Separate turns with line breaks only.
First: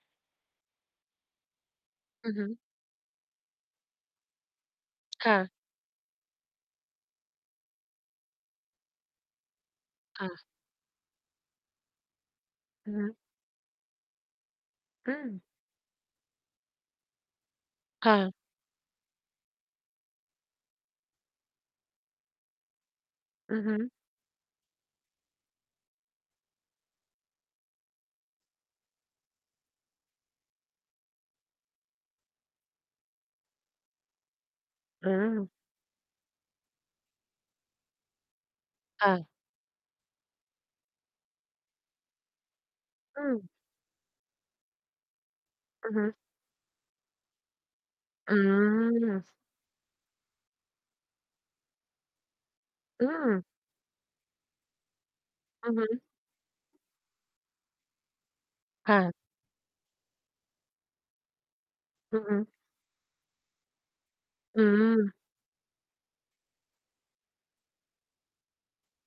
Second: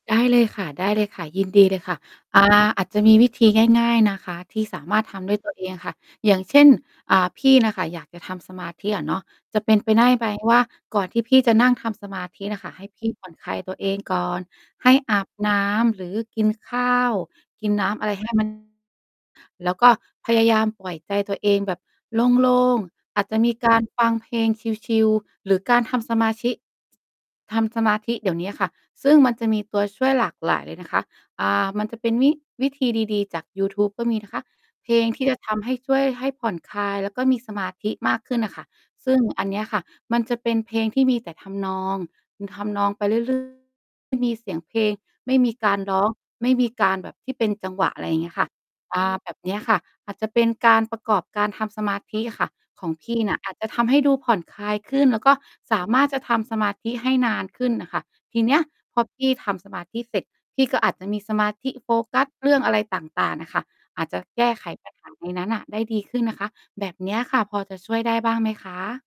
ได้เลยค่ะ ได้เลยค่ะ ยินดีเลยค่ะ
อือ
อ
ฮ
่า
ึ
อาจจะมีวิธีง่าย ๆ นะคะ ที่สามารถท
ค
ำ
่
ด้วย ตั
ะ
วเอง ค่ะ อย่างเช่น อ่า พี่น่ะค่ะอยากจะทำสมาธิอะเนาะ จะเป็นไปได้
ค
ไห
่
ม?
ะ
ว่า ก่อนที่พี่จะนั่งทำสมาธิน่ะค่ะ ให้
อือ
พ
ฮ
ี่
ึ
ผ่อน คลายตัวเองก่อน ให้
อื
อาบ
ม
น้ำหรือกินข้าวกินน้ำอ
ค
ะไ
่
รให้
ะ
มัน แล้วก็พยายามปล่อยใจตัวเองแบบโล่ง ๆ อาจจะม
อ
ี
ือ
ก
ฮ
าร
ึ
ฟังเพลงชิล ๆ หรือการทำสมาชิ ทำสมาธิ เดี๋ยวนี้ค่ะ ซึ่งมันจะมีตัวช่วยหลากหลายเลยนะคะ อ่า มันจะเป็นวิ วิธีดี ๆ จากยูทูบก็มีนะคะ เพล
อ
ง
ื
ที่จะ
ม
ทำให้ช่วยให้ผ่อนคลาย แล้วก็มีสมาธิมากขึ้นน่ะค่ะ
ค่
ซึ่ง
ะ
อันเนี้ยค่ะมันจะเป็นเพลงที่มีแต่ทำนอง อือ ทำนองไปเร
อ
ื่อย เ
ื
รื่
ม
อย ไม่มีเสียงเพลง ไม่มีการ
อื
ร
อฮ
้
ึ
อง ไม่มีการแบบที่เป็นจังหวะ อะไรเงี
อื
้ยค่ะ อา
ม
แบบเนี้ยค่ะ อาจจะเป็นการประกอบการทำสมาธิอะค่ะของ
อื
พี่เนี่ย
ม
อาจจะทำให้ดูผ่อนคลายขึ้น แล้วก็
อือ
ส
ฮ
าม
ึ
ารถจะทำสมาธิให้นานขึ้นน่ะค่ะ ทีเนี้ย
ค
พ
่
อ
ะ
พี่ทำสมาธิเสร็จ พี่ก็อาจจะมีสมาธิโฟ
อ
ก
ื
ั
อ
ส
ฮึ
เรื่องอะไรต่าง ๆ อะค่ะ อาจจะแก้
อื
ไข ปัญหา
ม
ในนั้นน่ะได้ดีขึ้นนะคะ แบบเนี้ยค่ะ พอจะช่วยได้บ้างไหมคะ?